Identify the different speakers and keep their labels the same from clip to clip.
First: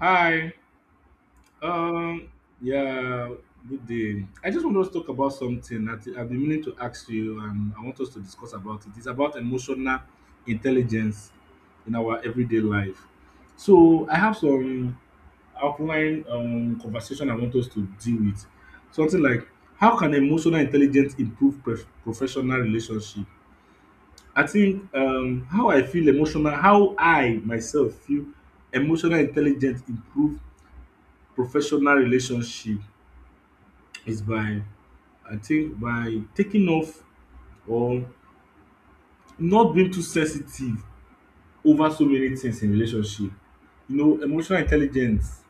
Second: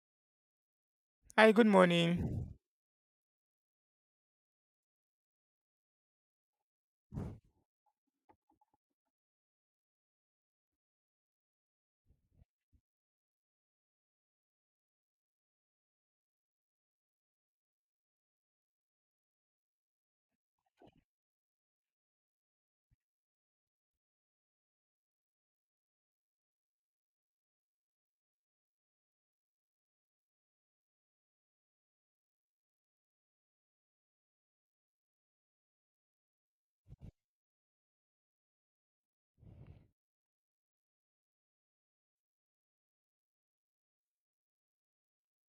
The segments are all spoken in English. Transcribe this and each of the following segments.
Speaker 1: Hi.
Speaker 2: Hi, good
Speaker 1: Um.
Speaker 2: morning.
Speaker 1: Yeah. Good day. I just want us to talk about something that I've been meaning to ask you, and I want us to discuss about it. It's about emotional intelligence in our everyday life. So I have some outline conversation I want us to deal with. Something like how can emotional intelligence improve professional relationship? I think how I feel emotional, how I myself feel emotional intelligence improve professional relationship is by I think by taking off or not being too sensitive over so many things in relationship. You know, emotional intelligence.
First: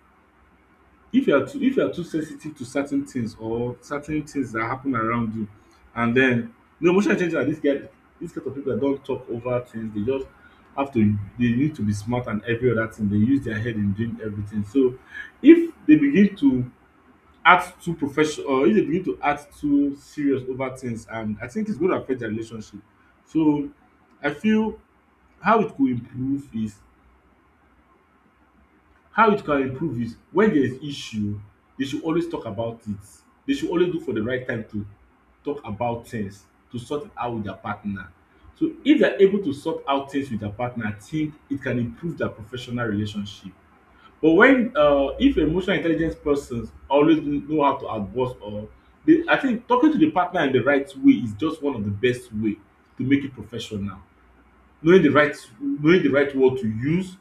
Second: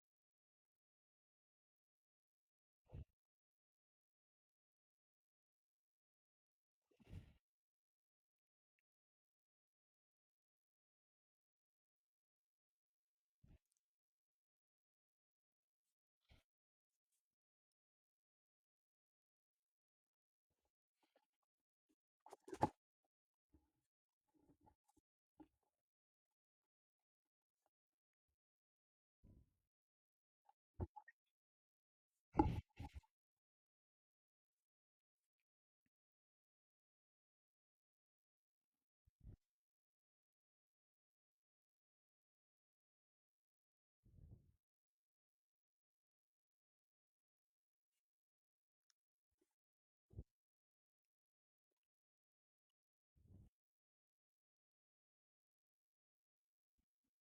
Speaker 1: If you are too sensitive to certain things or certain things that happen around you, and then the emotional intelligence are this guy this kind of people that don't talk over things. They just have to, they need to be smart and every other thing. They use their head in doing everything. So if they begin to act too profession or if dey begin to act too serious over things, and I think its going to affect their relationship. So I feel how it could improve is how it can improve is when there is issue. Dey should always talk about it, dey should always look for the right time to talk about things, to sort it out with their partner. So if they are able to sort out things with their partner, I think it can improve their professional relationship. But when if emotional intelligence persons always know how to advise, I think talking to the partner in the right way is just one of the best way to make it professional. Knowing the right knowing the right word to use,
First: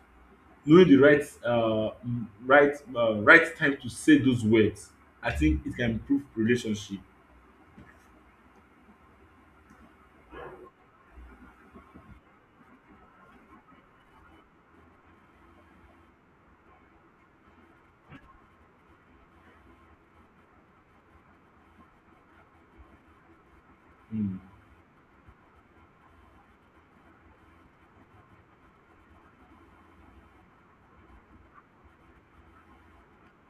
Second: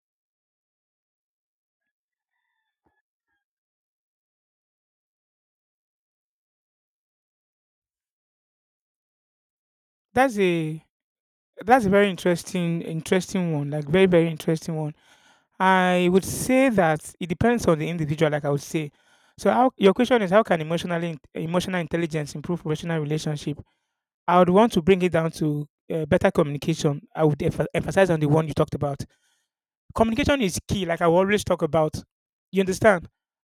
Speaker 1: knowing the right time to say those words, I think it can improve relationship.
Speaker 2: That's a that's a very interesting one, like very interesting one. I would say that it depends on the individual, like I would say. So how your question is how can emotional intelligence improve professional relationship? I
Speaker 1: Mm.
Speaker 2: would want to bring it down to better communication. I would emphasize on the one you talked about. Communication is key, like I will always talk about. You understand?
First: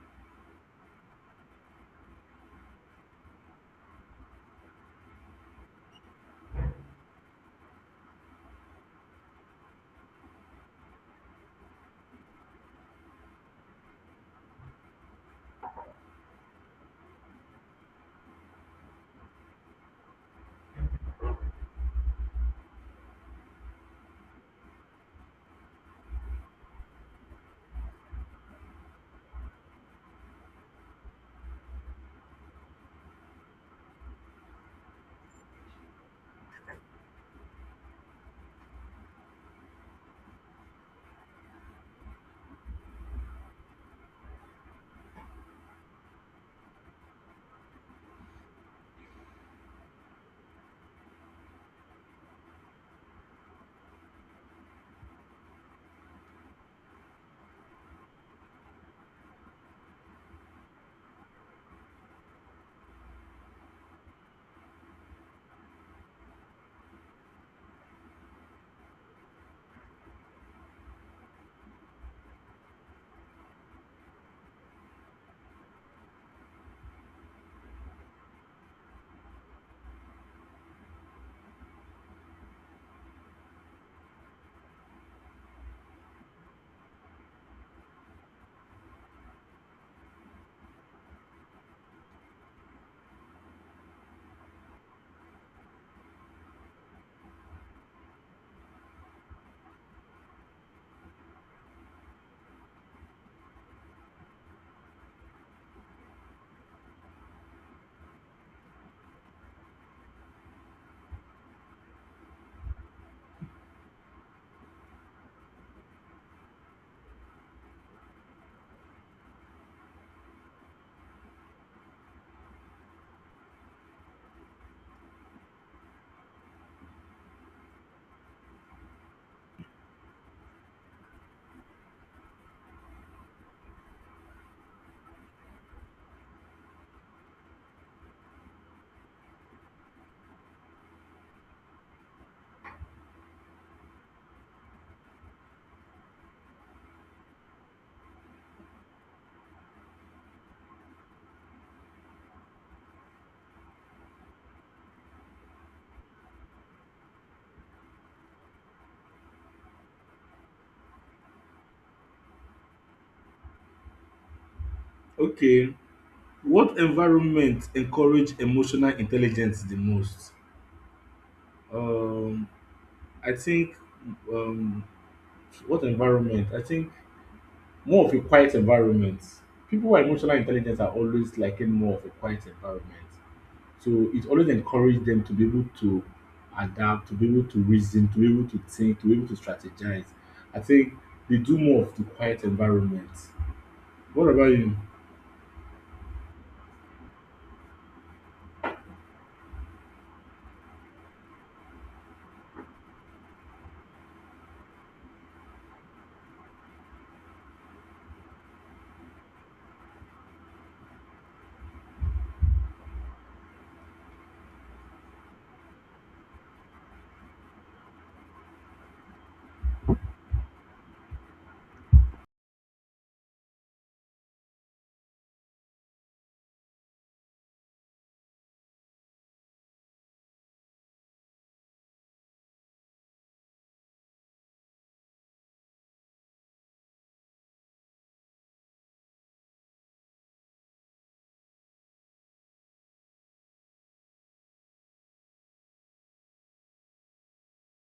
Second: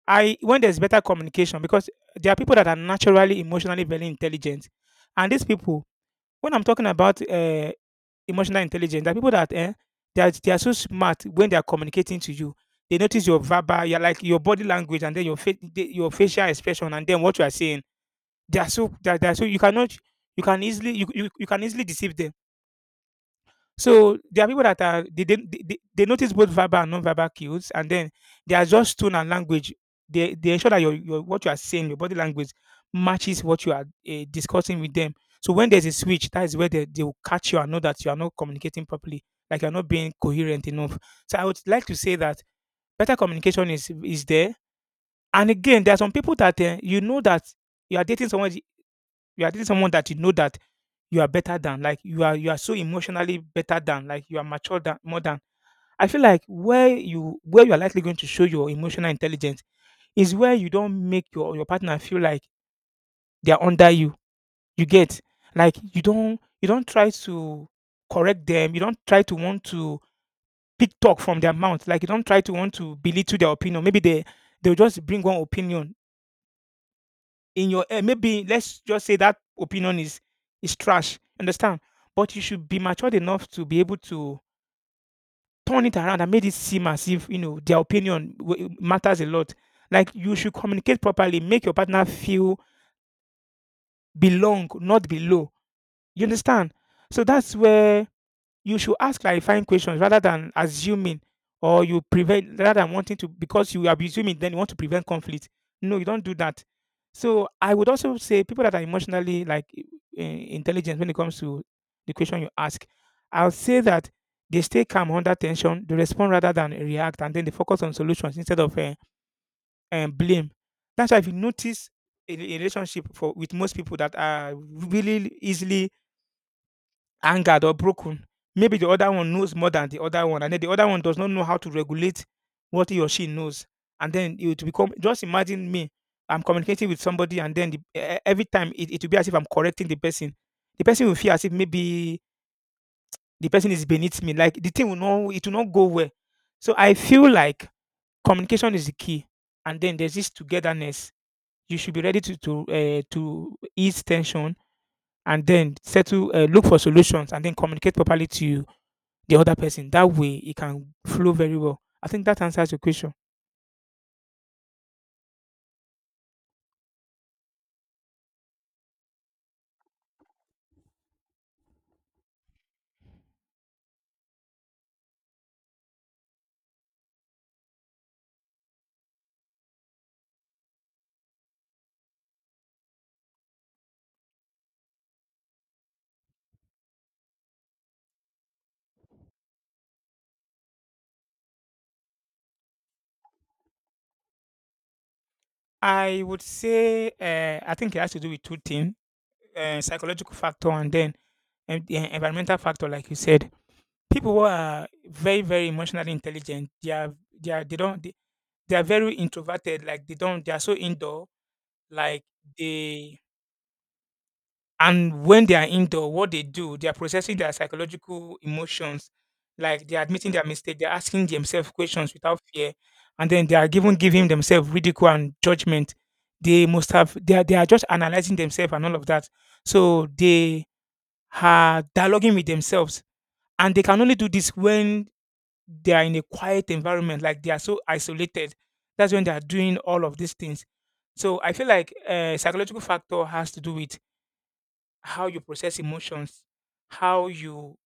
Speaker 2: I when there's better communication, because there are people that are naturally emotionally very intelligent, and these people, when I'm talking about emotional intelligence, there are people that they are so smart when they are communicating to you. They notice your verbal, your like your body language, and then your your facial expression, and then what you are saying they are so you cannot you can easily deceive them. So there are people that are they notice both verbal and non-verbal cues, and then they adjust tone and language. They ensure that your what you are saying, your body language matches what you are discussing with them. So when there's a switch, that is where they will catch you and know that you are not communicating properly, like you're not being coherent enough. So I would like to say that better communication is there. And again, there are some people that you know that you are dating someone you are dating someone that you know that you are better than, like you are so emotionally better than, like you are mature than more than. I feel like where you are likely going to show your emotional intelligence is where you don't make your partner feel like they are under you, you get, like you don't try to correct them, you don't try to want to pick talk from their mouth, like you don't try to want to belittle their opinion. Maybe they'll just bring one opinion in your head. Maybe let's just say that opinion is trash, understand? But you should be matured enough to be able to turn it around and made it seem as if you know their opinion matters a lot. Like you should communicate properly, make your partner feel belong, not below. You understand? So that's where you should ask clarifying questions rather than assuming, or you prevent, rather than wanting to, because you are assuming then you want to prevent conflict. No, you don't do that. So I would also say people that are emotionally like intelligent, when it comes to the question you ask, I'll say that they stay calm under tension, they respond rather than react, and then they focus on solutions instead of blame. That's why if you notice a relationship for with most people that are really easily angered or broken. Maybe the other one knows more than the other one, and then the other one does not know how to regulate what he or she knows. And then it will become, just imagine me, I'm communicating with somebody, and then every time it will be as if I'm correcting the person. The person will feel as if maybe the person is beneath me. Like the thing will not, it will not go well. So I feel like communication is the key, and then there's this togetherness. You should be ready to to ease tension and then settle, look for solutions, and then communicate properly to the other person. That way, it can flow very well. I think that answers your question.
Speaker 1: Okay, what environment encourage emotional intelligence the most? Um, I think um, what environment? I think more of a quiet environment. People who are emotionally intelligent are always liking more of a quiet environment. So it always encourage them to be able to adapt, to be able to reason, to be able to think, to be able to strategize. I think they do more of the quiet environment. What about you?
Speaker 2: I would say I think it has to do with two things: psychological factor and then the environmental factor, like you said. People who are very emotionally intelligent, they are, they are they don't they are very introverted, like they don't they are so indoor, like they, and when they are indoor, what they do, they are processing their psychological emotions, like they are admitting their mistake, they are asking themselves questions without fear, and then they are given giving themselves ridicule and judgment. They must have they are, They are just analyzing themselves and all of that. So they are dialoguing with themselves, and they can only do this when they are in a quiet environment, like they are so isolated. That's when they are doing all of these things. So I feel like psychological factor has to do with how you process emotions, how you,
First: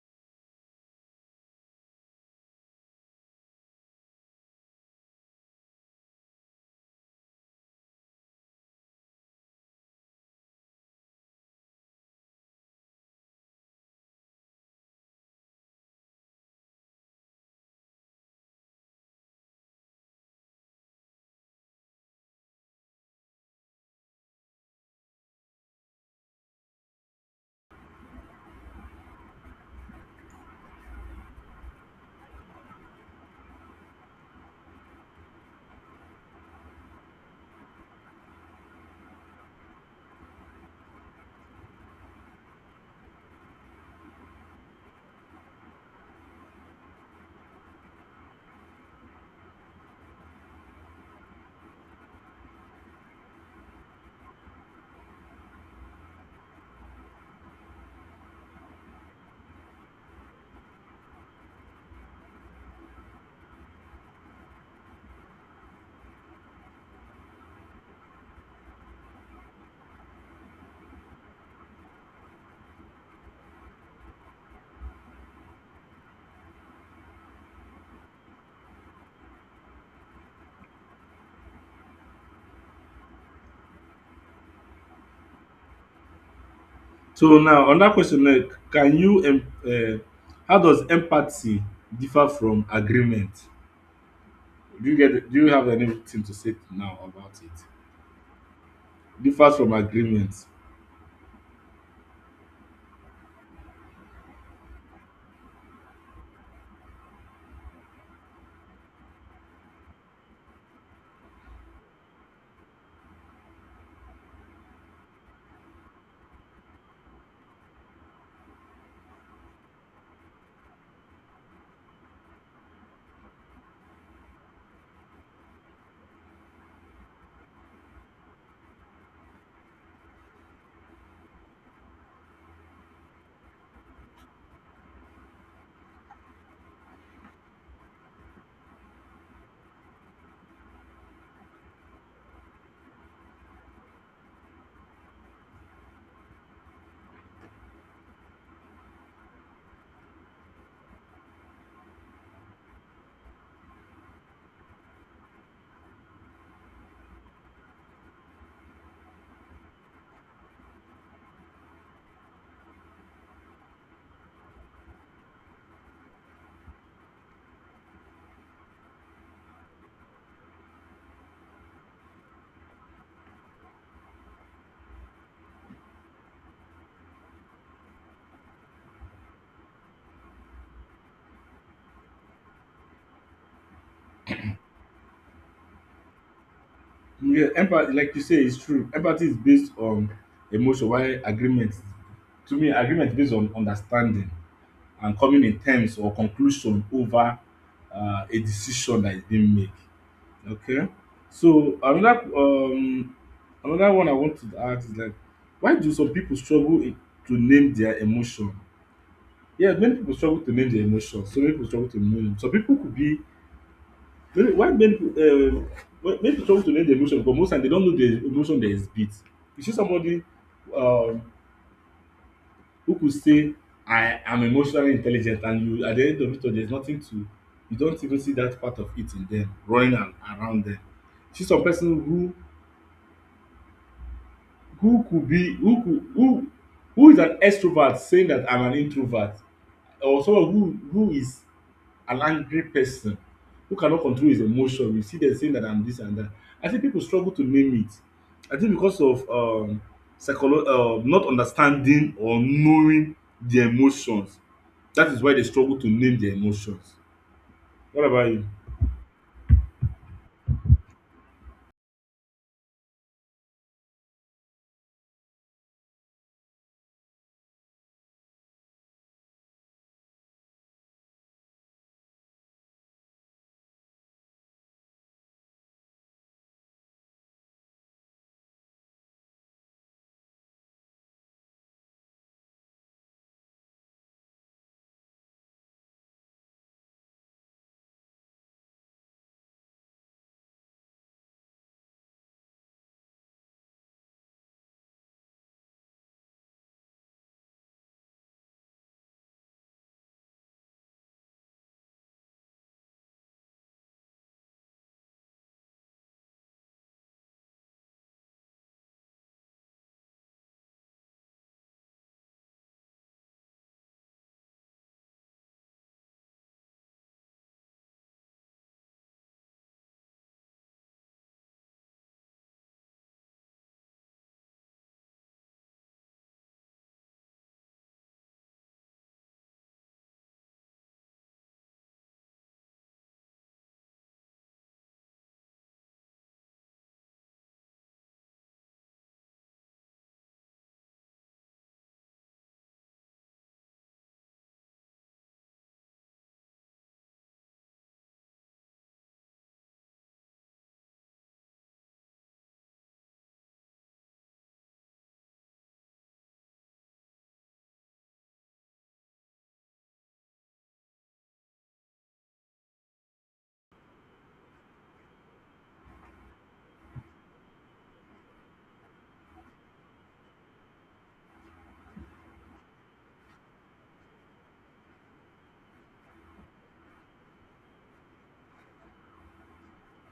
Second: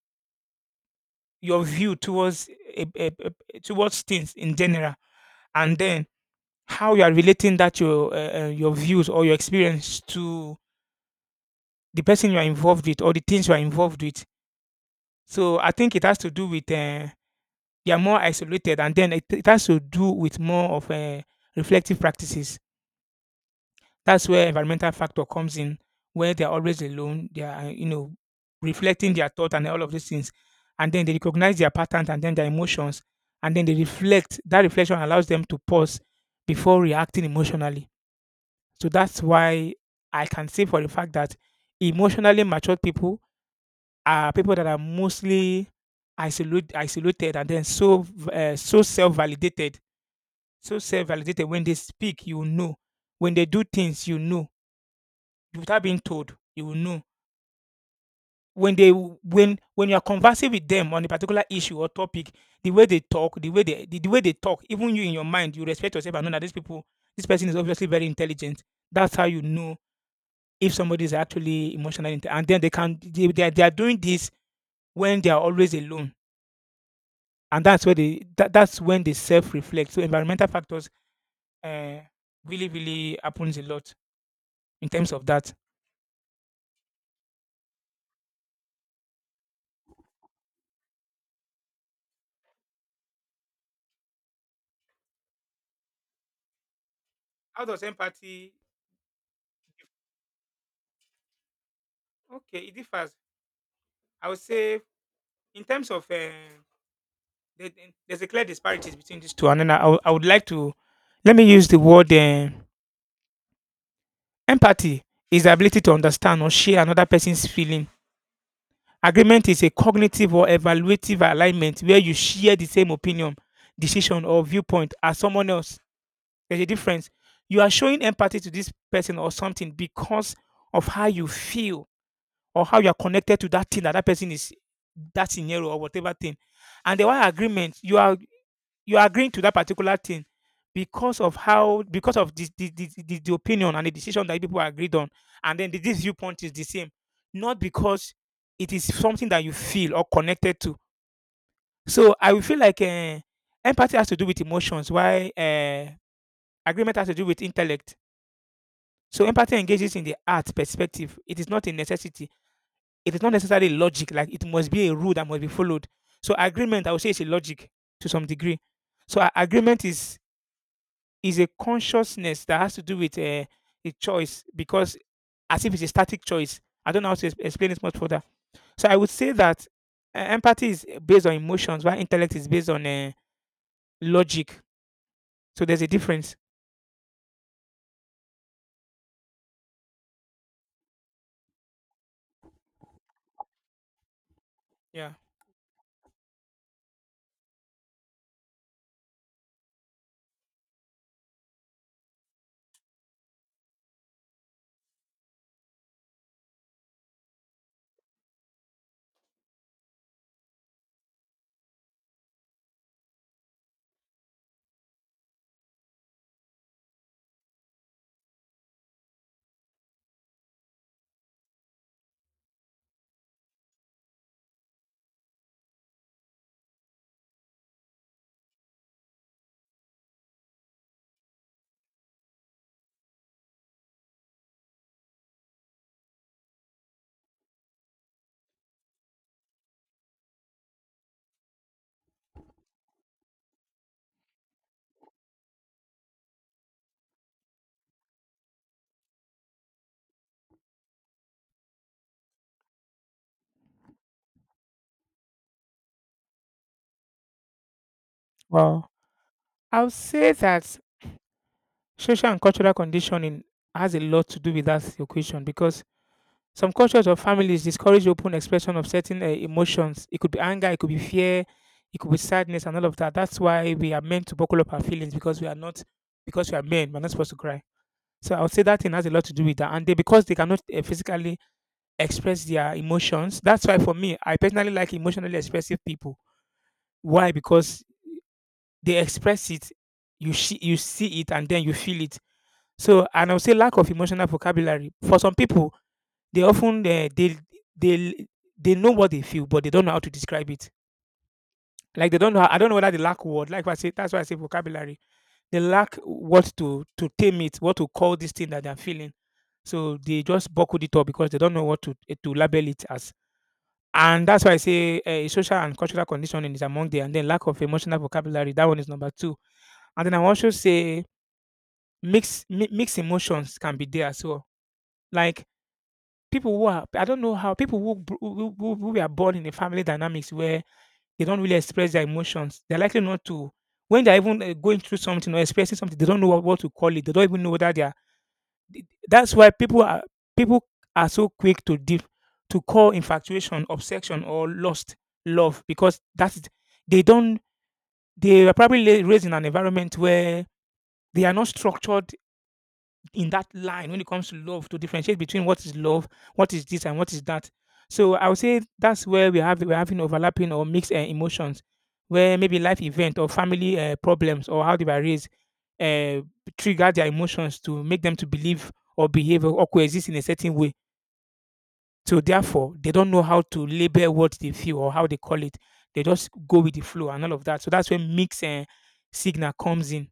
Speaker 2: your view towards a, a, towards things in general, and then how you are relating that your views or your experience to the person you are involved with or the things you are involved with. So I think it has to do with they are more isolated, and then it has to do with more of reflective practices. That's where environmental factor comes in, where they're always alone, they are, you know, reflecting their thought and all of these things. And then they recognize their patterns and then their emotions. And then they reflect. That reflection allows them to pause before reacting emotionally. So that's why I can say for the fact that emotionally matured people are people that are mostly isolated, and then so so self validated, so self validated. When they speak, you know. When they do things, you know, without being told, you will know. When when you are conversing with them on a particular issue or topic, the way they talk, the way the way they talk, even you in your mind, you respect yourself and know that these people, this person is obviously very intelligent. That's how you know if somebody is actually emotionally inte- and then they are doing this when they are always alone. And that's where that's when they self reflect. So environmental factors uh, really, really happens a lot in terms of that.
Speaker 1: So now on that question now, can you em- uh, how does empathy differ from agreement? Do you have anything to say now about it?
Speaker 2: How does empathy,
Speaker 1: Differs from agreement.
Speaker 2: okay, it differs. I would say, in terms of the, the- there's a clear disparities between these two, and then I would like to, let me use the word empathy is the ability to understand or share another person's feeling. Agreement is a cognitive or evaluative alignment where you share the same opinion, decision, or viewpoint as someone else. There's a difference. You are showing empathy to this person or something because of how you feel or how you are connected to that thing that person is, that scenario or whatever thing. And the one agreement, you are, you're agreeing to that particular thing because of how, because of the the opinion and the decision that people agreed on, and then this viewpoint is the same, not because it is something that you feel or connected to. So I will feel like empathy has to do with emotions, why agreement has to do with intellect. So empathy engages in the art perspective, it is not a necessity, it is not necessarily logic like it must be a rule that must be followed. So agreement, I would say, is a logic to some degree. So agreement is a consciousness that has to do with a choice, because as if it's a static choice. I don't know how to explain it much further. So I would say that empathy is based on emotions, while intellect is based on logic. So there's a difference.
Speaker 1: Yeah, empathy, like you say, is true. Empathy is based on emotion, while agreement, to me, agreement based on understanding
Speaker 2: Yeah.
Speaker 1: and coming in terms or conclusion over a decision that is being made. Okay, so another one I want to ask is like, why do some people struggle to name their emotion? Yeah, many people struggle to name their emotion. So many people struggle to name them. Some people could be. Really, why men struggle to learn the emotion because most times they don't know the emotion they exhibit. You see somebody um who could say I am emotionally intelligent, and you at the end of it all there is nothing to. You don't even see that part of it in them running and around them. See some person who could be who could who is an extrovert saying that I'm an introvert, or someone who is an angry person who cannot control his emotion. You see them saying that I'm this and that. I think people struggle to name it. I think because of not understanding or knowing the emotions. That is why they struggle to name their emotions. What about you?
Speaker 2: Well, I'll say that social and cultural conditioning has a lot to do with that equation, because some cultures or families discourage open expression of certain emotions. It could be anger, it could be fear, it could be sadness, and all of that. That's why we are meant to buckle up our feelings, because we are not, because we are men. We're not supposed to cry. So I would say that thing has a lot to do with that. And they, because they cannot physically express their emotions. That's why for me, I personally like emotionally expressive people. Why? Because they express it. You see it, and then you feel it. So, and I would say lack of emotional vocabulary. For some people, they often they they know what they feel, but they don't know how to describe it. Like they don't know. How, I don't know whether they lack word. Like I say, that's why I say vocabulary. They lack what to tame it, what to call this thing that they're feeling. So they just buckled it up because they don't know what to to label it as. And that's why I say social and cultural conditioning is among there, and then lack of emotional vocabulary. That one is number two. And then I will also say mixed emotions can be there as well. Like people who are, I don't know how people who br who were born in a family dynamics where they don't really express their emotions, they're likely not to when they're even, going through something or expressing something, they don't know what to call it. They don't even know whether they are th that's why people are so quick to diff to call infatuation, obsession, or lost love because that's— they don't— they were probably la raised in an environment where they are not structured in that line when it comes to love, to differentiate between what is love, what is this, and what is that. So I would say that's where we have we're having overlapping or mixed emotions, where maybe life event or family problems or how they were raised uh, trigger their emotions to make them to believe or behave or coexist in a certain way. So therefore, they don't know how to label what they feel or how they call it. They just go with the flow and all of that. So that's where mixed signal comes in.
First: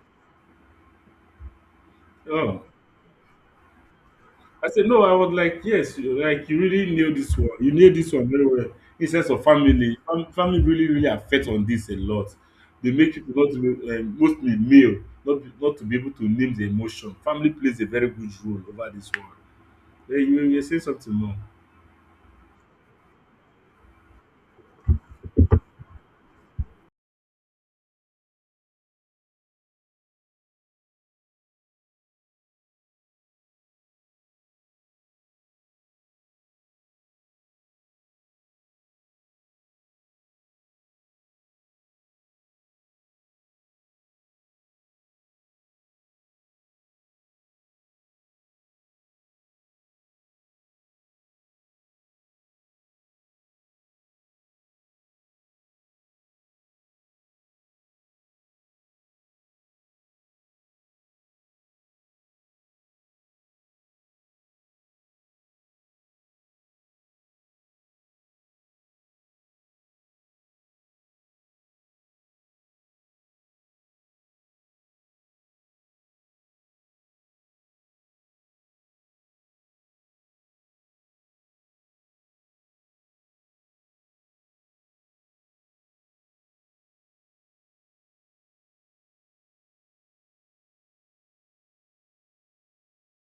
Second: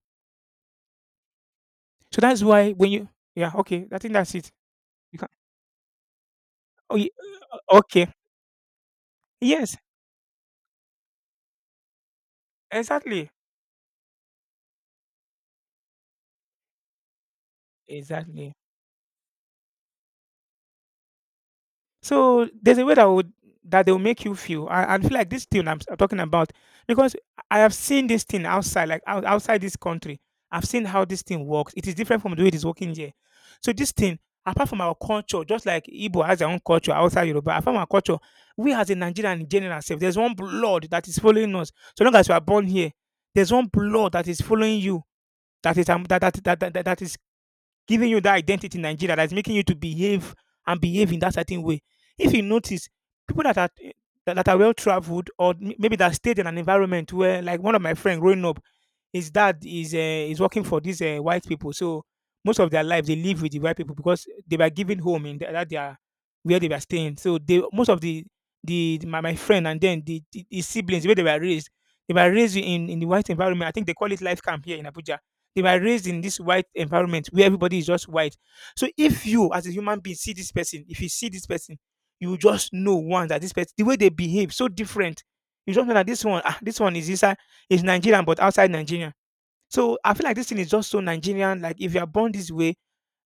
Speaker 2: So that's
Speaker 1: Oh.
Speaker 2: why when you— yeah, okay, I think that's it.
Speaker 1: I said, no, I
Speaker 2: You can,
Speaker 1: was like, yes, like you really
Speaker 2: oh,
Speaker 1: knew this one. You knew
Speaker 2: okay.
Speaker 1: this one very well. In sense of
Speaker 2: Yes,
Speaker 1: family, family really, really affect on this a lot. They make
Speaker 2: exactly,
Speaker 1: people not to be, mostly male, not to be able to name the emotion. Family plays a very good
Speaker 2: exactly.
Speaker 1: role over this one. Then you say something more.
Speaker 2: So there's a way that would that they will make you feel and feel like this thing I'm, I'm talking about because I have seen this thing outside, like outside this country. I've seen how this thing works. It is different from the way it is working here. So this thing, apart from our culture, just like Igbo has their own culture outside Yoruba, apart from our culture, we as a Nigerian in general, self, there's one blood that is following us. So long as we are born here, there's one blood that is following you. That is that is giving you that identity in Nigeria that's making you to behave and behave in that certain way. If you notice, people that are that are well traveled or maybe that stayed in an environment where, like one of my friend growing up, his dad is working for these white people, so most of their life they live with the white people because they were given home in the, that they are where they were staying. So they most of the, my friend and then the siblings where they were raised in the white environment. I think they call it life camp here in Abuja they were raised in this white environment where everybody is just white. So if you, as a human being, see this person, if you see this person, you will just know one that this person, the way they behave, so different. You just know that this one, ah, this one is inside, is Nigerian, but outside Nigeria. So I feel like this thing is just so Nigerian. Like if you are born this way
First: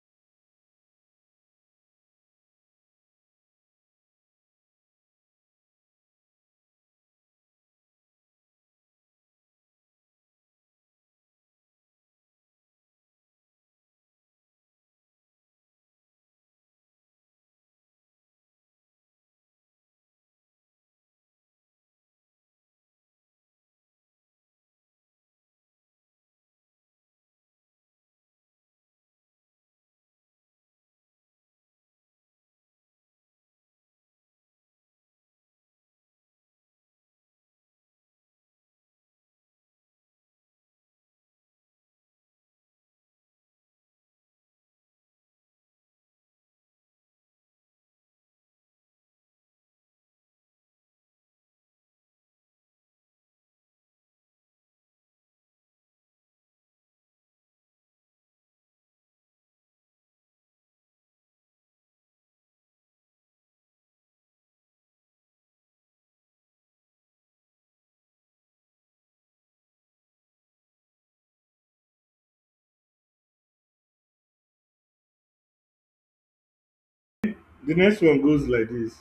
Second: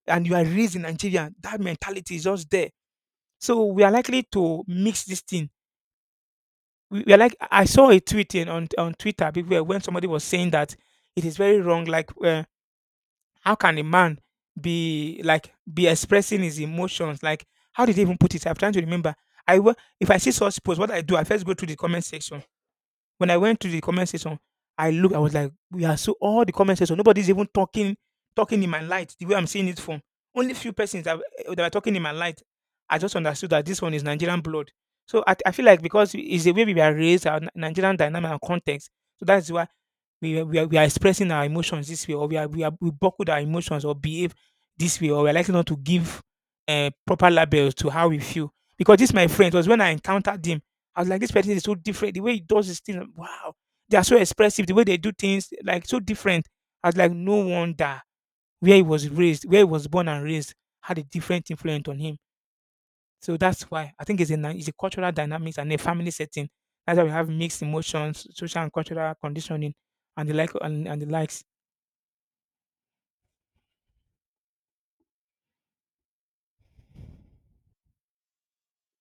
Speaker 2: and you are raised in Nigeria, that mentality is just there. So we are likely to mix this thing. We are like I saw a tweet in, on Twitter people, when somebody was saying that it is very wrong. Like how can a man be expressing his emotions? Like, how did they even put it? I'm trying to remember. If I see such post, what I do, I first go to the comment section. When I went to the comment section, I looked. I was like, we are so all the comment section. Nobody's even talking in my light the way I'm seeing it from. Only few persons that, that were talking in my light. I just understood that this one is Nigerian blood. So I feel like because it's the way we are raised, our Nigerian dynamic and context. So that's why we are expressing our emotions this way, or we buckled our emotions or behave this way, or we're likely not to give proper labels to how we feel. Because this my friend it was when I encountered him, I was like, this person is so different. The way he does his things, wow, they are so expressive. The way they do things, like so different. I was like, no wonder where he was raised, where he was born and raised, had a different influence on him, so that's why I think it's a it's a cultural dynamics and a family setting. That's why we have mixed emotions, social and cultural conditioning, and the like and the likes.
Speaker 1: The next one goes like this.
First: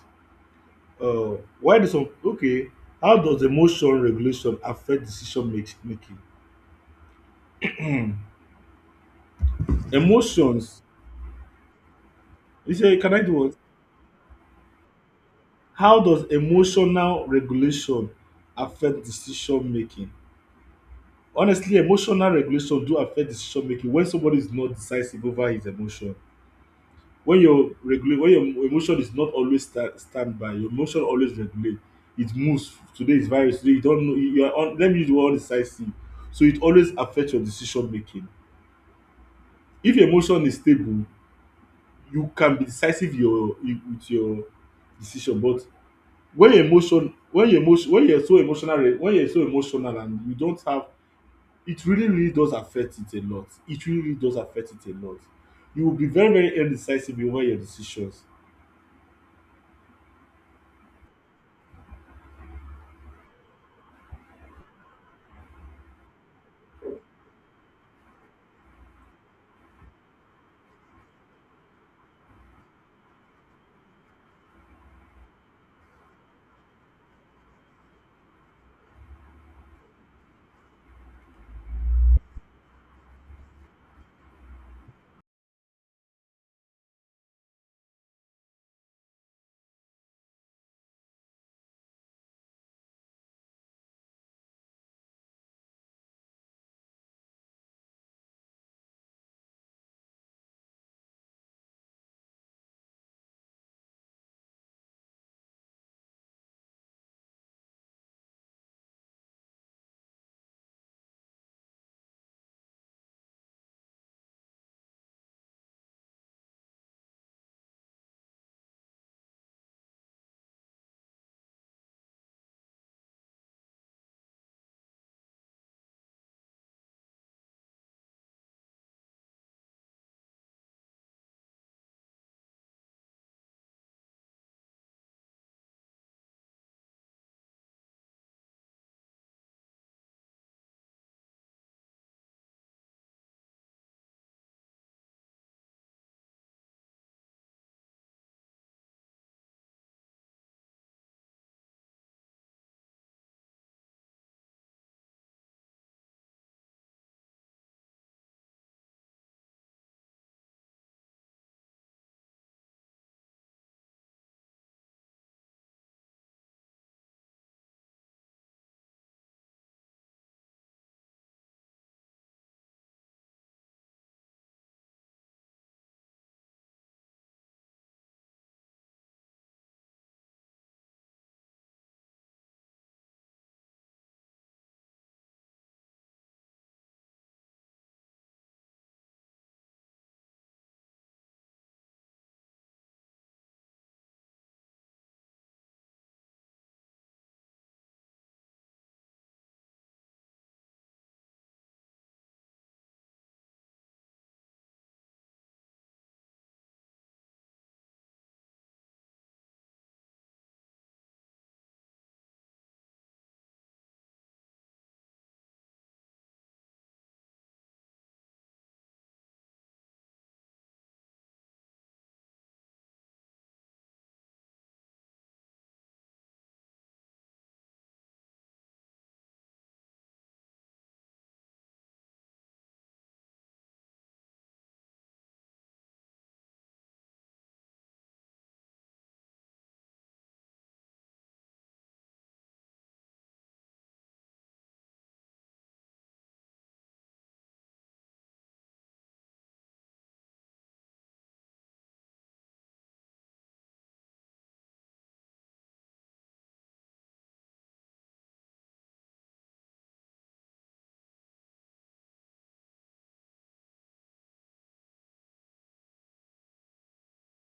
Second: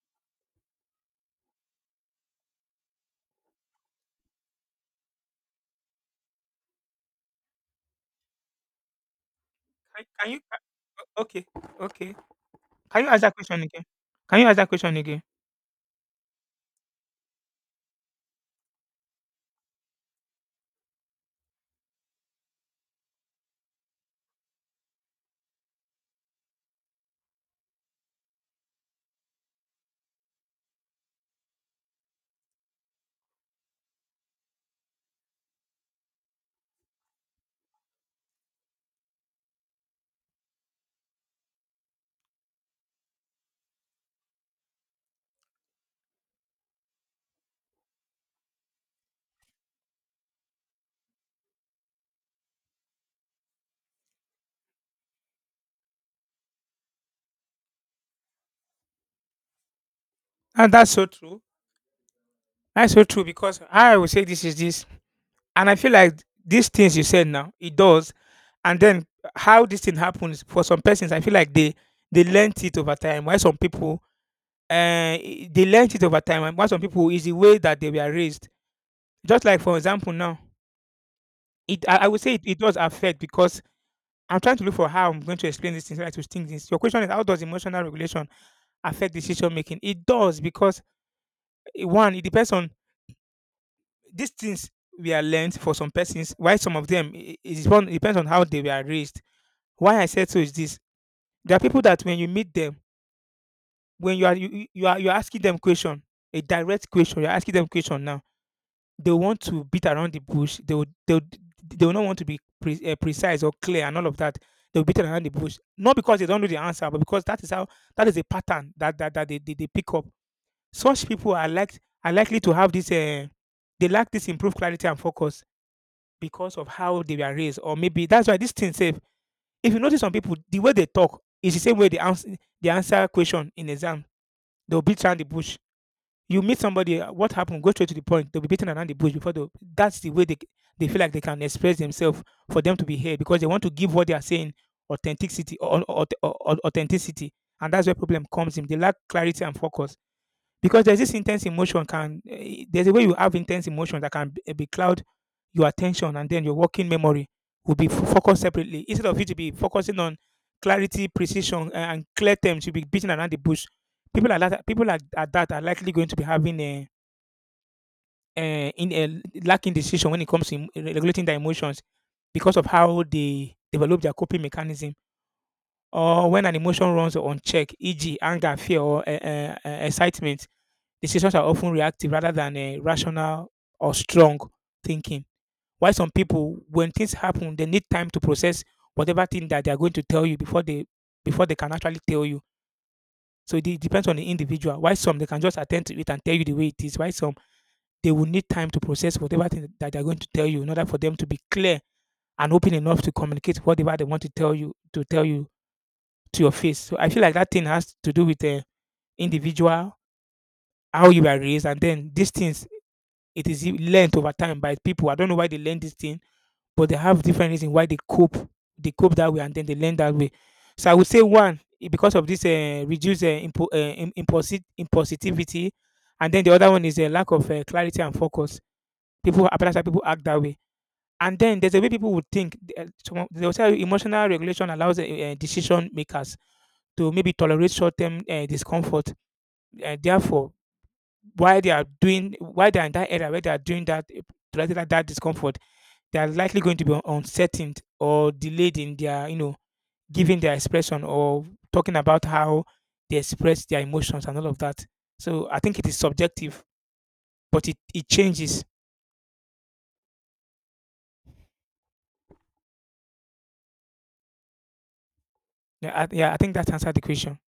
Speaker 1: Why do some okay? How does emotion regulation affect decision making?
Speaker 2: Can you?
Speaker 1: Emotions.
Speaker 2: Okay, okay.
Speaker 1: You say,
Speaker 2: Can you
Speaker 1: can I
Speaker 2: ask
Speaker 1: do
Speaker 2: that
Speaker 1: what?
Speaker 2: question again? Can you ask that question again?
Speaker 1: How does emotional regulation affect decision making? Honestly, emotional regulation do affect decision making when somebody is not decisive over his emotion. When your emotion is not always stand by, your emotion always regulate. It moves. Today is virus, today you don't know. You are un let me use the word decisive. So it always affect your decision making. If your emotion is stable, you can be decisive your with your decision. But when you're so emotional and you don't have, it really, really does affect it a lot. It really really does affect it a lot You will be very, very indecisive in all your decisions.
Speaker 2: And that's so true. That's so true because I will say this is this, and I feel like these things you said now it does, and then how this thing happens for some persons, I feel like they learnt it over time. Why some people, they learnt it over time, and why some people is the way that they were raised. Just like for example now, it I would say it does affect because I'm trying to look for how I'm going to explain this thing so I to think this. Your question is how does emotional regulation affect decision making? It does because one, it depends on these things we are learned for some persons, why some of them it is one it depends on how they were raised. Why I said so is this. There are people that when you meet them, when you are you're asking them question, a direct question, you're asking them question now they want to beat around the bush. They will not want to be precise or clear and all of that. They'll beat around the bush, not because they don't know the answer, but because that is how that is a pattern that they, they pick up. Such people are like are likely to have this. They lack this improved clarity and focus because of how they were raised, or maybe that's why this thing safe. If you notice some people, the way they talk is the same way they answer question in exam. They'll beat around the bush you meet somebody, what happened? Go straight to the point. They'll be beaten around the bush before they. That's the way they feel like they can express themselves for them to be heard because they want to give what they are saying authenticity, or authenticity, and that's where problem comes in. They lack clarity and focus. Because there's this intense emotion can eh, there's a way you have intense emotion that can be cloud your attention, and then your working memory will be focused separately. Instead of you to be focusing on clarity, precision, and clear terms, you'll be beating around the bush. People like at that are likely going to be having a in a lacking decision when it comes to regulating their emotions because of how they develop their coping mechanism or when an emotion runs unchecked, e.g., anger, fear, or excitement. Decisions are often reactive rather than rational or strong thinking. Why some people, when things happen, they need time to process whatever thing that they are going to tell you before they can actually tell you. So it depends on the individual. Why some they can just attend to it and tell you the way it is. Why some they will need time to process whatever thing that they are going to tell you in order for them to be clear and open enough to communicate whatever they want to tell you to your face. So I feel like that thing has to do with the individual, how you are raised, and then these things. It is learned over time by people. I don't know why they learn this thing, but they have different reason why they cope. They cope that way, and then they learn that way. So I would say one because of this reduced impulsivity, and then the other one is a lack of clarity and focus. People, apparently, some people act that way. And then there's a way people would think. They will say emotional regulation allows decision makers to maybe tolerate short-term discomfort. Therefore, Why they are in that area where they are doing that tolerating that discomfort, they are likely going to be uncertain or delayed in their, giving their expression or talking about how they express their emotions and all of that. So I think it is subjective, but it changes. Yeah, yeah, I think that answered the question.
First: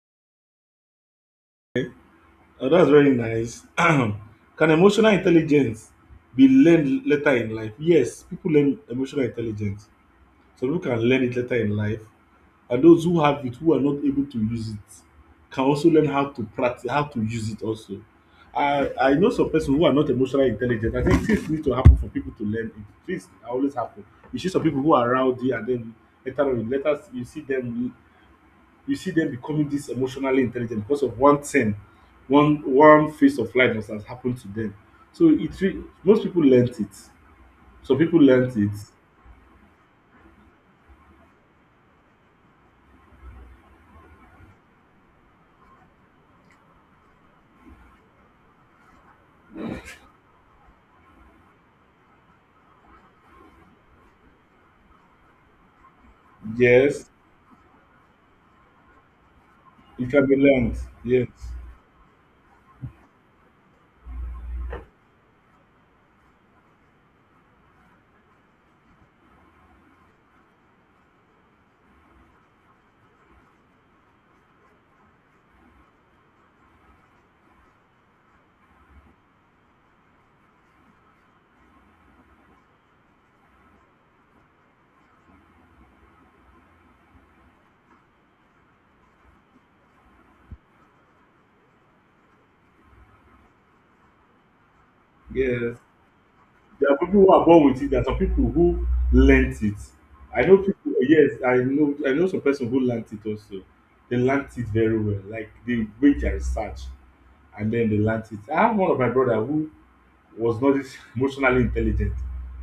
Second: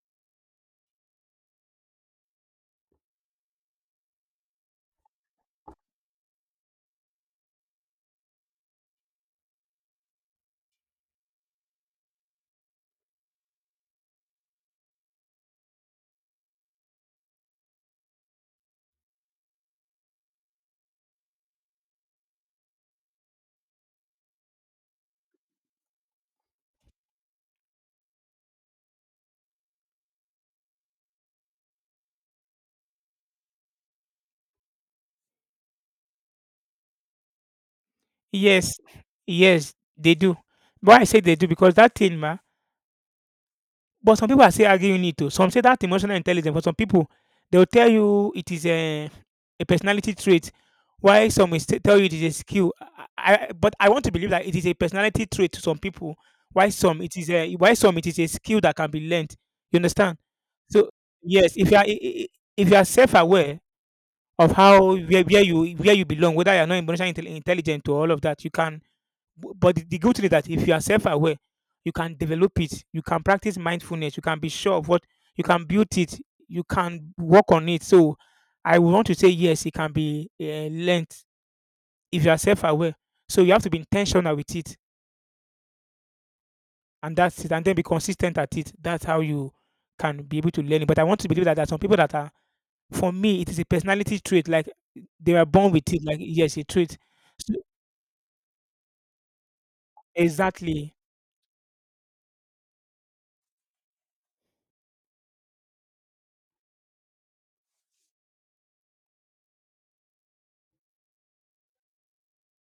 Speaker 1: And that's very nice. Can emotional intelligence be learned later in life? Yes, people learn emotional intelligence. Some people can learn it later in life. And those who have it, who are not able to use it, can also learn how to practice, how to use it also. I know some persons who are not emotionally intelligent. I think things need to happen for people to learn it. Things always happen. You see some people who are rowdy, and then later on in letters you see them, becoming this emotionally intelligent because of one thing, one phase of life that has happened to them. So it re- most people learned it. Some people learned
Speaker 2: Yes,
Speaker 1: it.
Speaker 2: yes, they do. Why I say they do because that thing, ma. But some people are still arguing it oh. Some say that emotional intelligence for some people, they will tell you it is a personality trait. Why some will still tell you it is a skill. But I want to believe that it is a personality trait to some people. Why some
Speaker 1: Yes,
Speaker 2: it is a why some it is a skill that can be learned. You
Speaker 1: it
Speaker 2: understand?
Speaker 1: can be learned.
Speaker 2: So
Speaker 1: Yes.
Speaker 2: yes, if you are if you are self-aware of how where you belong, whether you are not intelligent or all of that, you can But the good thing is that if you are self-aware, you can develop it. You can practice mindfulness. You can be sure of what you can build it. You can work on it. So I would want to say yes, it can be learned if you are self-aware. So you have to be intentional with it, and that's it. And then be consistent at it. That's how you can be able to learn it. But I want to believe that there are some people that are, for me, it is a personality trait. Like they were born
Speaker 1: Yes.
Speaker 2: with it. Like yes, a
Speaker 1: There are
Speaker 2: trait.
Speaker 1: people who are
Speaker 2: So,
Speaker 1: born with it. There are some people who learnt it. I know people.
Speaker 2: exactly.
Speaker 1: Yes, I know. I know some person who learnt it also. They learnt it very well. Like, they made their research and then they learnt it. I have one of my brother who was not this emotionally intelligent.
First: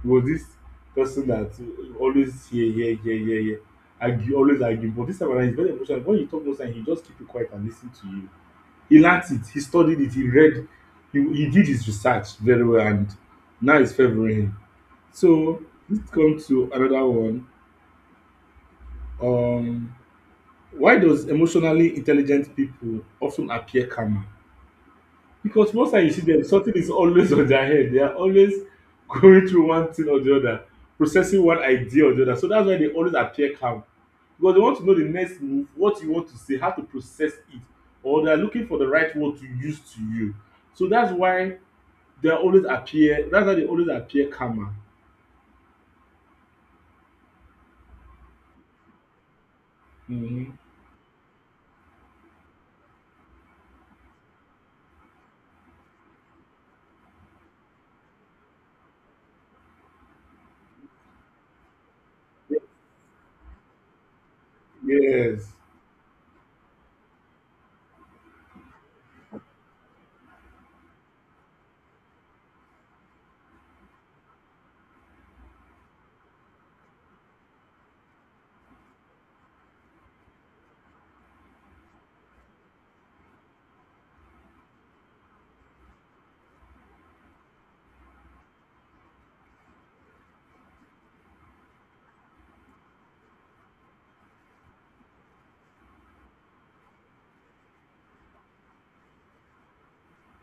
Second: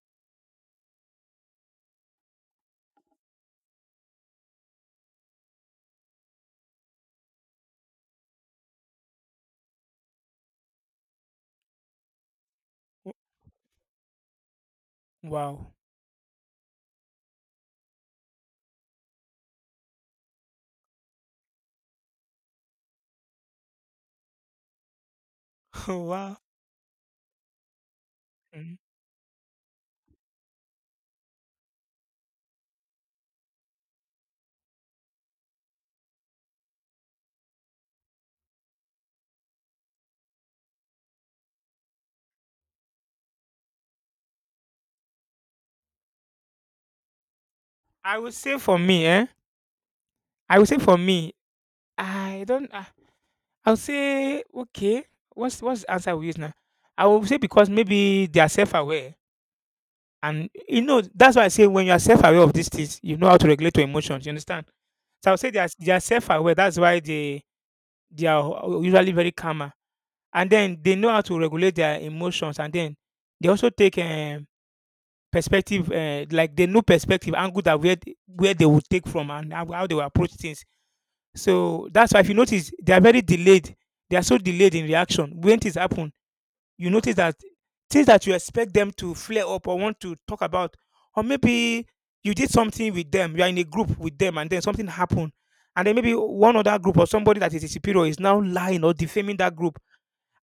Speaker 1: He was this person that always yeah yeah yeah yeah yeah argue, always argue. But this time around he's very emotional. When you talk most time, he just keep you quiet and listen to you. He learnt it. He studied it. He read. He did his research very well, and now it's favoring him. So
Speaker 2: Wow.
Speaker 1: this comes to another one. um why does emotionally intelligent people of ten appear calmer? Because most time you see
Speaker 2: Wow.
Speaker 1: dem something is always on their head, they are always
Speaker 2: Mm-hmm.
Speaker 1: going through one thing or the other, processing one idea or the other. So that's why they always appear calm, because they want to know the next move, what you want to say, how to process it, or they are looking for the right word to use to you. So that's why they always appear calmer.
Speaker 2: I would say for me, eh?
Speaker 1: Mhm.
Speaker 2: I would say for me, I don't. I will say okay. What's the answer we use now? I will say because maybe they are self-aware, and you know that's why I say when you are self-aware of these things, you know how to regulate your emotions. You understand? So I will say
Speaker 1: Yes.
Speaker 2: they are self-aware. That's why they are usually very calmer, and then they know how to regulate their emotions, and then they also take perspective, like they know perspective angle that where they will take from and how they will approach things. So that's why if you notice, they are very delayed. They are so delayed in reaction. When things happen, you notice that things that you expect them to flare up or want to talk about, or maybe you did something with them, you are in a group with them, and then something happened. And then maybe one other group or somebody that is a superior is now lying or defaming that group.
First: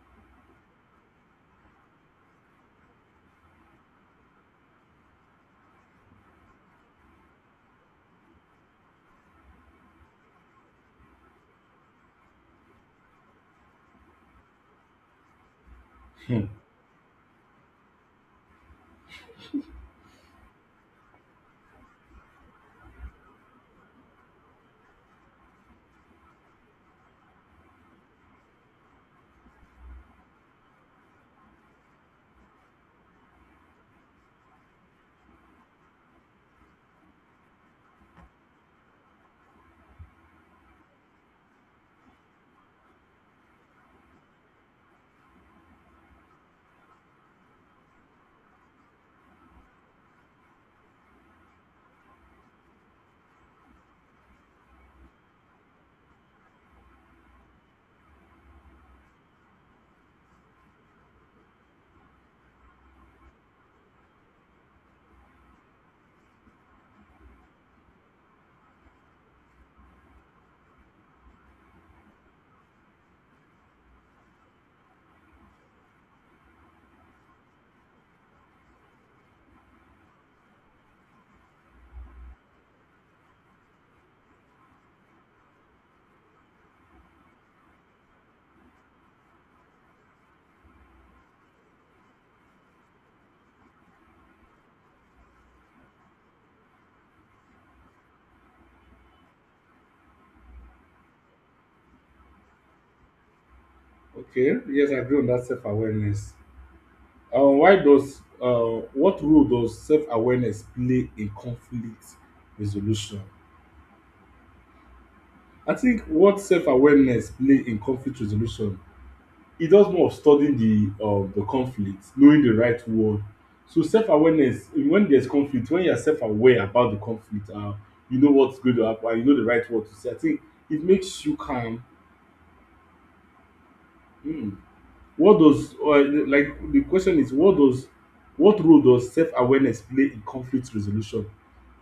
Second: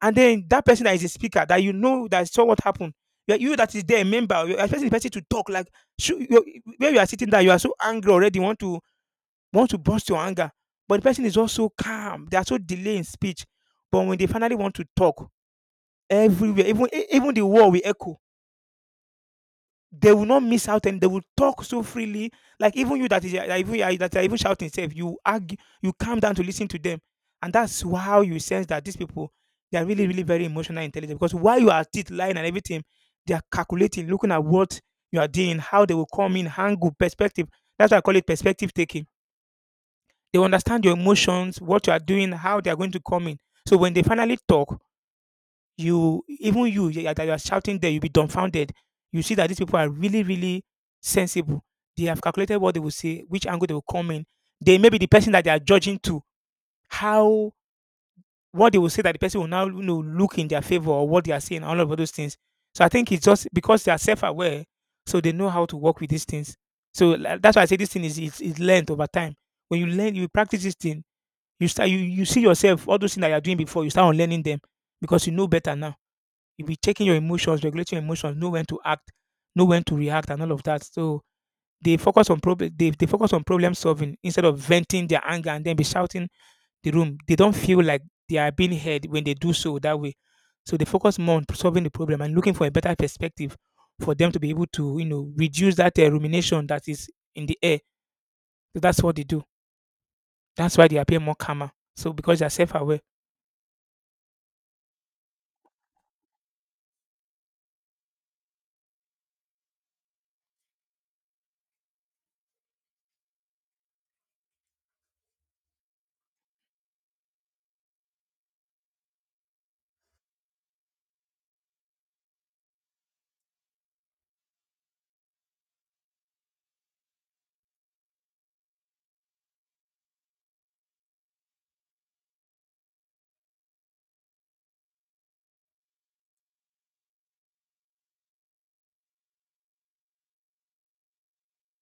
Speaker 2: And then that person that is a speaker that you know that saw what happened, you that is there, a member, you're expecting the person to talk like, where you are sitting there, you are so angry already, you want to burst your anger, but the person is also calm. They are so delay in speech, but when they finally want to talk, everywhere, even even the wall will echo. They will not miss out, and they will talk so freely. Like even you that is that even that are even shouting, self, you argue, you calm down to listen to them, and that's how you sense that these people they are really really very emotional intelligent because while you are still lying and everything, they are calculating, looking at what you are doing, how they will come in, angle, perspective. That's why I call it perspective taking. They understand your emotions, what you are doing, how they are going to come in. So when they finally talk, you even are that you are shouting there, you'll be dumbfounded. You see that these people are really, really sensible. They have calculated what they will say, which angle they will come in. They may be the person that they are judging to, how what they will say that the person will now look in their favor or what they are saying, all of those things. So I think it's just because they are self-aware, so they know how to work with these things. So like, that's why I say this thing is learned over time. When you learn, you practice this thing you start you see yourself all those things that you are doing before you start unlearning them because you know better now. You'll be checking your emotions, regulating your emotions, know when to act, know when to react, and all of that. So they focus on problem solving instead of venting their anger and then be shouting the room. They don't feel like they are being heard when they do so that way. So they focus more on solving the problem and looking for a better perspective for them to be able to, reduce that rumination that is in the air. So that's what they do. That's why they appear more calmer. So because they are self-aware.
Speaker 1: Okay, yes, I agree on that self-awareness. Why does what role does self-awareness play in conflict resolution? I think what self-awareness play in conflict resolution, it does more of studying the conflict, knowing the right word. So self-awareness, when there's conflict, when you're self-aware about the conflict, you know what's going to happen, you know the right word to say. I think it makes you calm. Hmm. What does or Like, the question is, what role does self awareness play in conflict resolution?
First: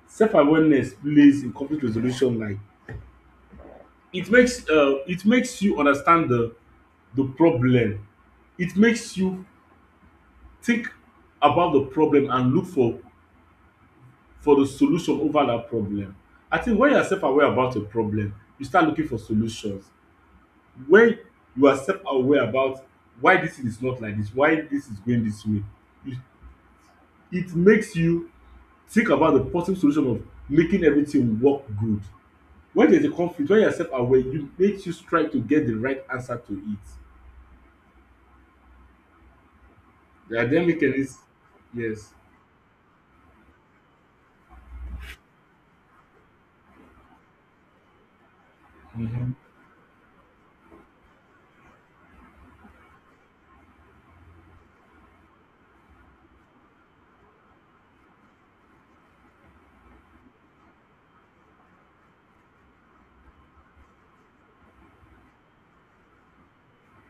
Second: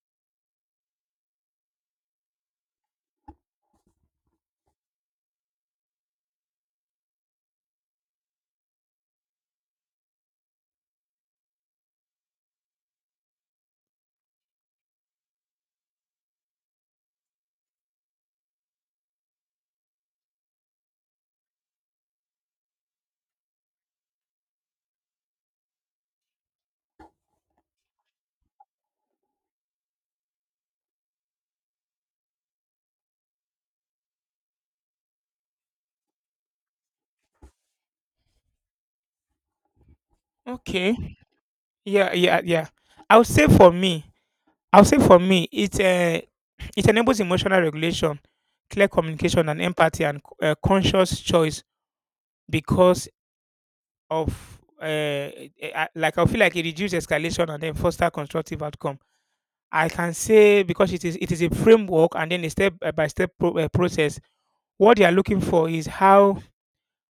Speaker 1: Self awareness plays in conflict resolution, like it makes you understand the problem. It makes you think about the problem and look for the solution over that problem. I think when you are self aware about a problem, you start looking for solutions. When you are self aware about why this thing is not like this, why this is going this way, you it makes you think about the possible solution of making everything work good. When there's a conflict, when you're self aware, it makes you strive to get the right answer to it. The academic and
Speaker 2: Okay.
Speaker 1: is. Yes.
Speaker 2: Yeah, yeah, yeah. I would say for me, I would say for me, it it enables emotional regulation, clear
Speaker 1: Hmm.
Speaker 2: communication, and empathy, and conscious choice because of uh, eh, like I feel like it reduces escalation and then foster constructive outcome. I can say because it is a framework and then a step by step process. What they are looking for is how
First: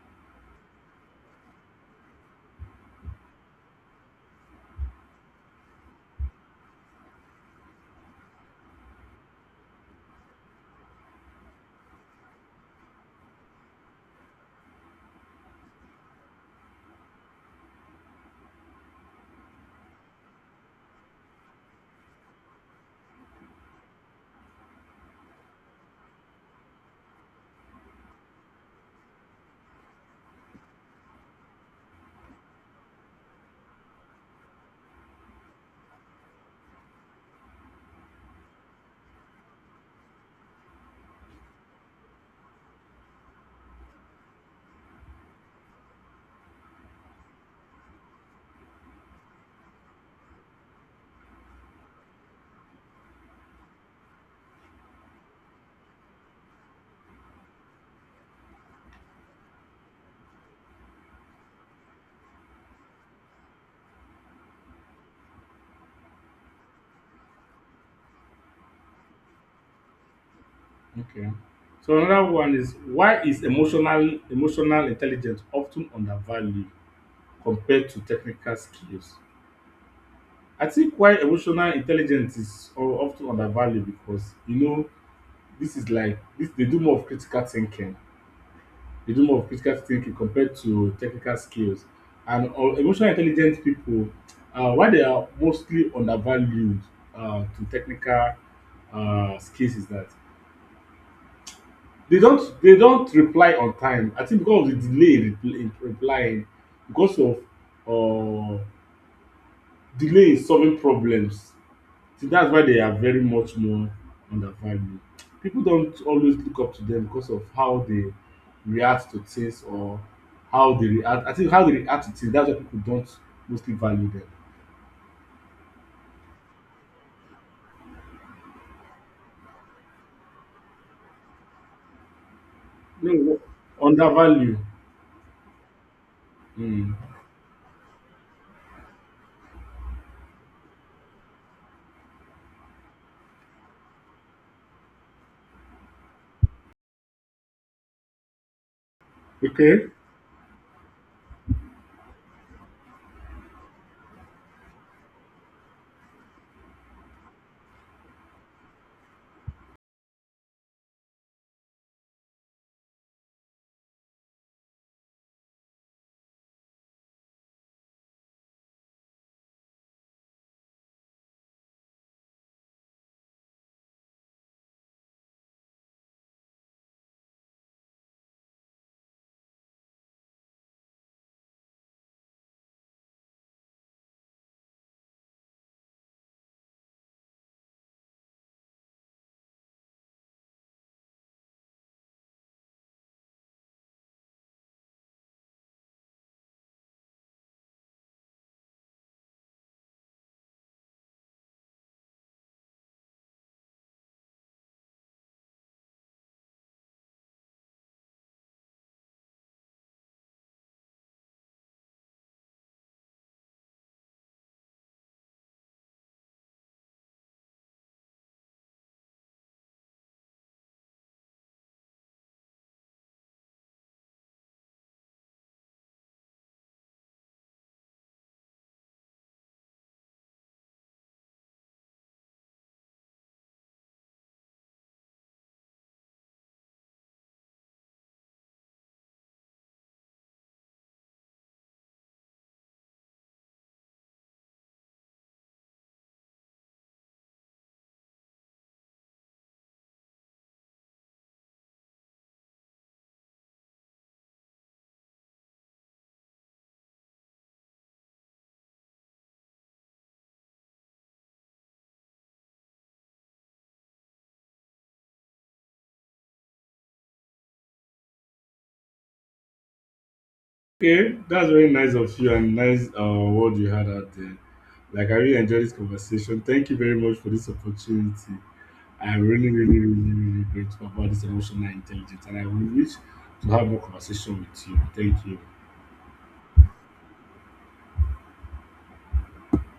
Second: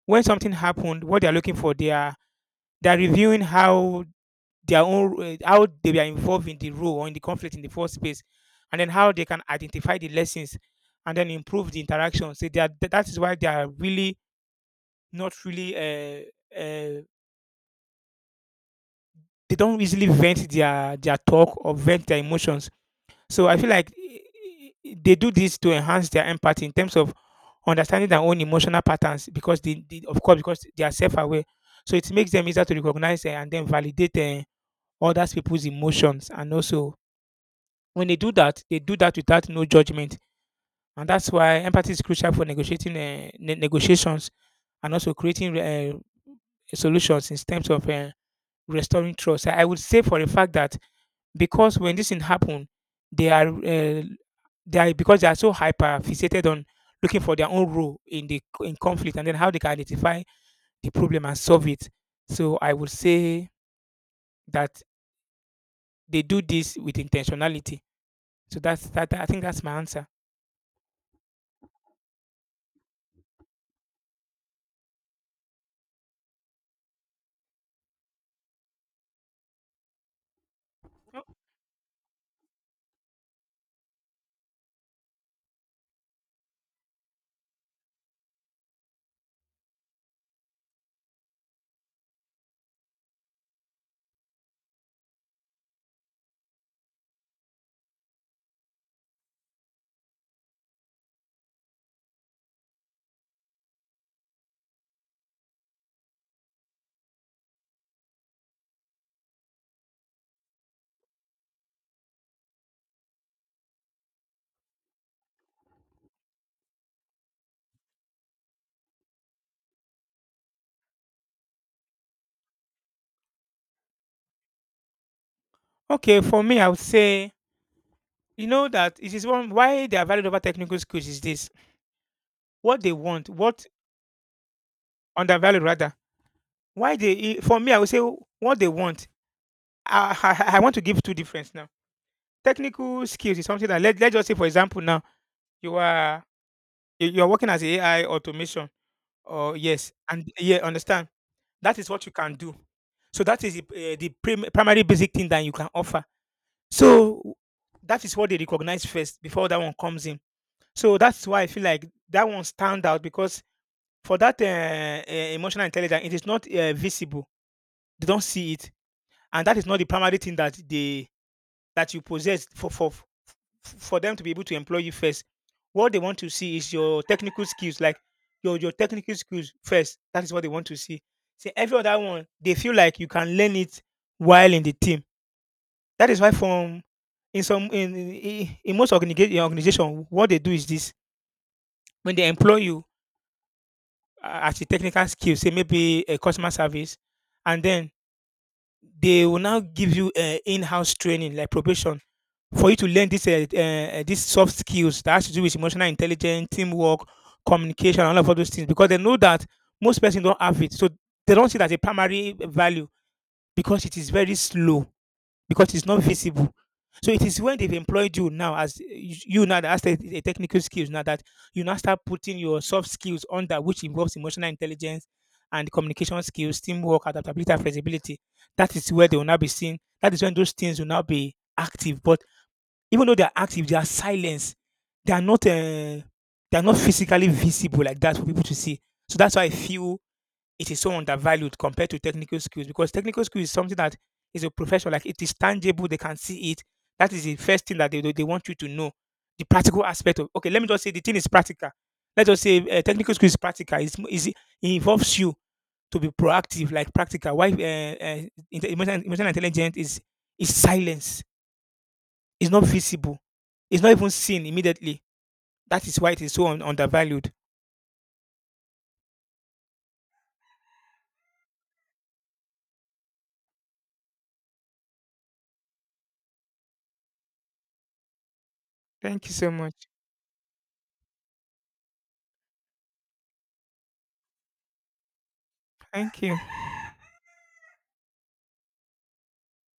Speaker 2: when something happened, what they are looking for, they are reviewing how their own how they were involved in the role or in the conflict in the first place and then how they can identify the lessons and then improve the interaction so they are, that is why they are really not really uh, they don't easily vent their talk or vent their emotions so I feel like they do this to enhance their empathy in terms of understanding their own emotional patterns because they of course because they are self-aware so it makes them easier to recognize and then validate others people's emotions and also when they do that without no judgment, and that's why empathy is crucial for negotiating negotiations and also creating solutions in terms of restoring trust. I would say for the fact that because when this thing happen, they are uh, they are because they are so hyper fixated on looking for their own role in the in conflict and then how they can identify the problem and solve it. So I would say that they do this with intentionality. So that's that. I think that's my answer.
Speaker 1: Okay. So another one is, why is emotional intelligence often undervalued compared to technical skills? I think why
Speaker 2: Oh,
Speaker 1: emotional intelligence is often undervalued, because you know this is like this, they do more of critical thinking, compared to technical skills. And emotional intelligent people, why they are mostly undervalued to technical skills is that they don't reply on time. I think because of the delay in replying, because of uh, delay in solving problems. So that's why they are very much more undervalued. People don't always look up to them because of how they react to things, or how they react. I think how they react to things, that's why people don't mostly value them.
Speaker 2: okay, for me, I would say you know that it is one why they are valued over technical skills is this what they want,
Speaker 1: No,
Speaker 2: what
Speaker 1: undervalue.
Speaker 2: undervalued rather.
Speaker 1: Mm.
Speaker 2: Why they for me, I would say what they want. I want to give two difference now. Technical skills is something that let's just say for example now, you are you are working as a AI automation or
Speaker 1: Okay.
Speaker 2: yes, and yeah, understand. That is what you can do. So that is the primary basic thing that you can offer. So that is what they recognize first before that one comes in. So that's why I feel like that one stand out because for that emotional intelligence, it is not visible. They don't see it, and that is not the primary thing that they that you possess for them to be able to employ you first, what they want to see is your technical skills, like your technical skills first. That is what they want to see. See every other one, they feel like you can learn it while in the team. That is why from in some in most organization, what they do is this: when they employ you as a technical skill, say maybe a customer service, and then they will now give you in-house training like probation for you to learn this these soft skills that has to do with emotional intelligence, teamwork, communication, and all of all those things because they know that most persons don't have it, so they don't see it as a primary value because it is very slow because it's not visible. So it is when they've employed you now as you now that has the technical skills now that you now start putting your soft skills under which involves emotional intelligence and communication skills, teamwork, adaptability, and flexibility. That is where they will now be seen. That is when those things will now be active. But even though they are active, they are silence. They are not uh, they are not physically visible like that for people to see. So that's why I feel it is so undervalued compared to technical skills because technical skill is something that is a profession like it is tangible they can see it that is the first thing that they they want you to know the practical aspect of okay let me just say the thing is practical let's just say technical skill is practical it's, is it involves you to be proactive like practical why emotional intelligence is silence it's not visible it's not even seen immediately that is why it is so undervalued.
Speaker 1: Okay. That's very nice of you, and nice word you had out there. Like, I really enjoyed this conversation. Thank you very much for this opportunity. I
Speaker 2: Thank you
Speaker 1: really,
Speaker 2: so much.
Speaker 1: really, really, really really grateful about this emotional intelligence, and I will wish to have more conversation with you. Thank you.
Speaker 2: Thank you.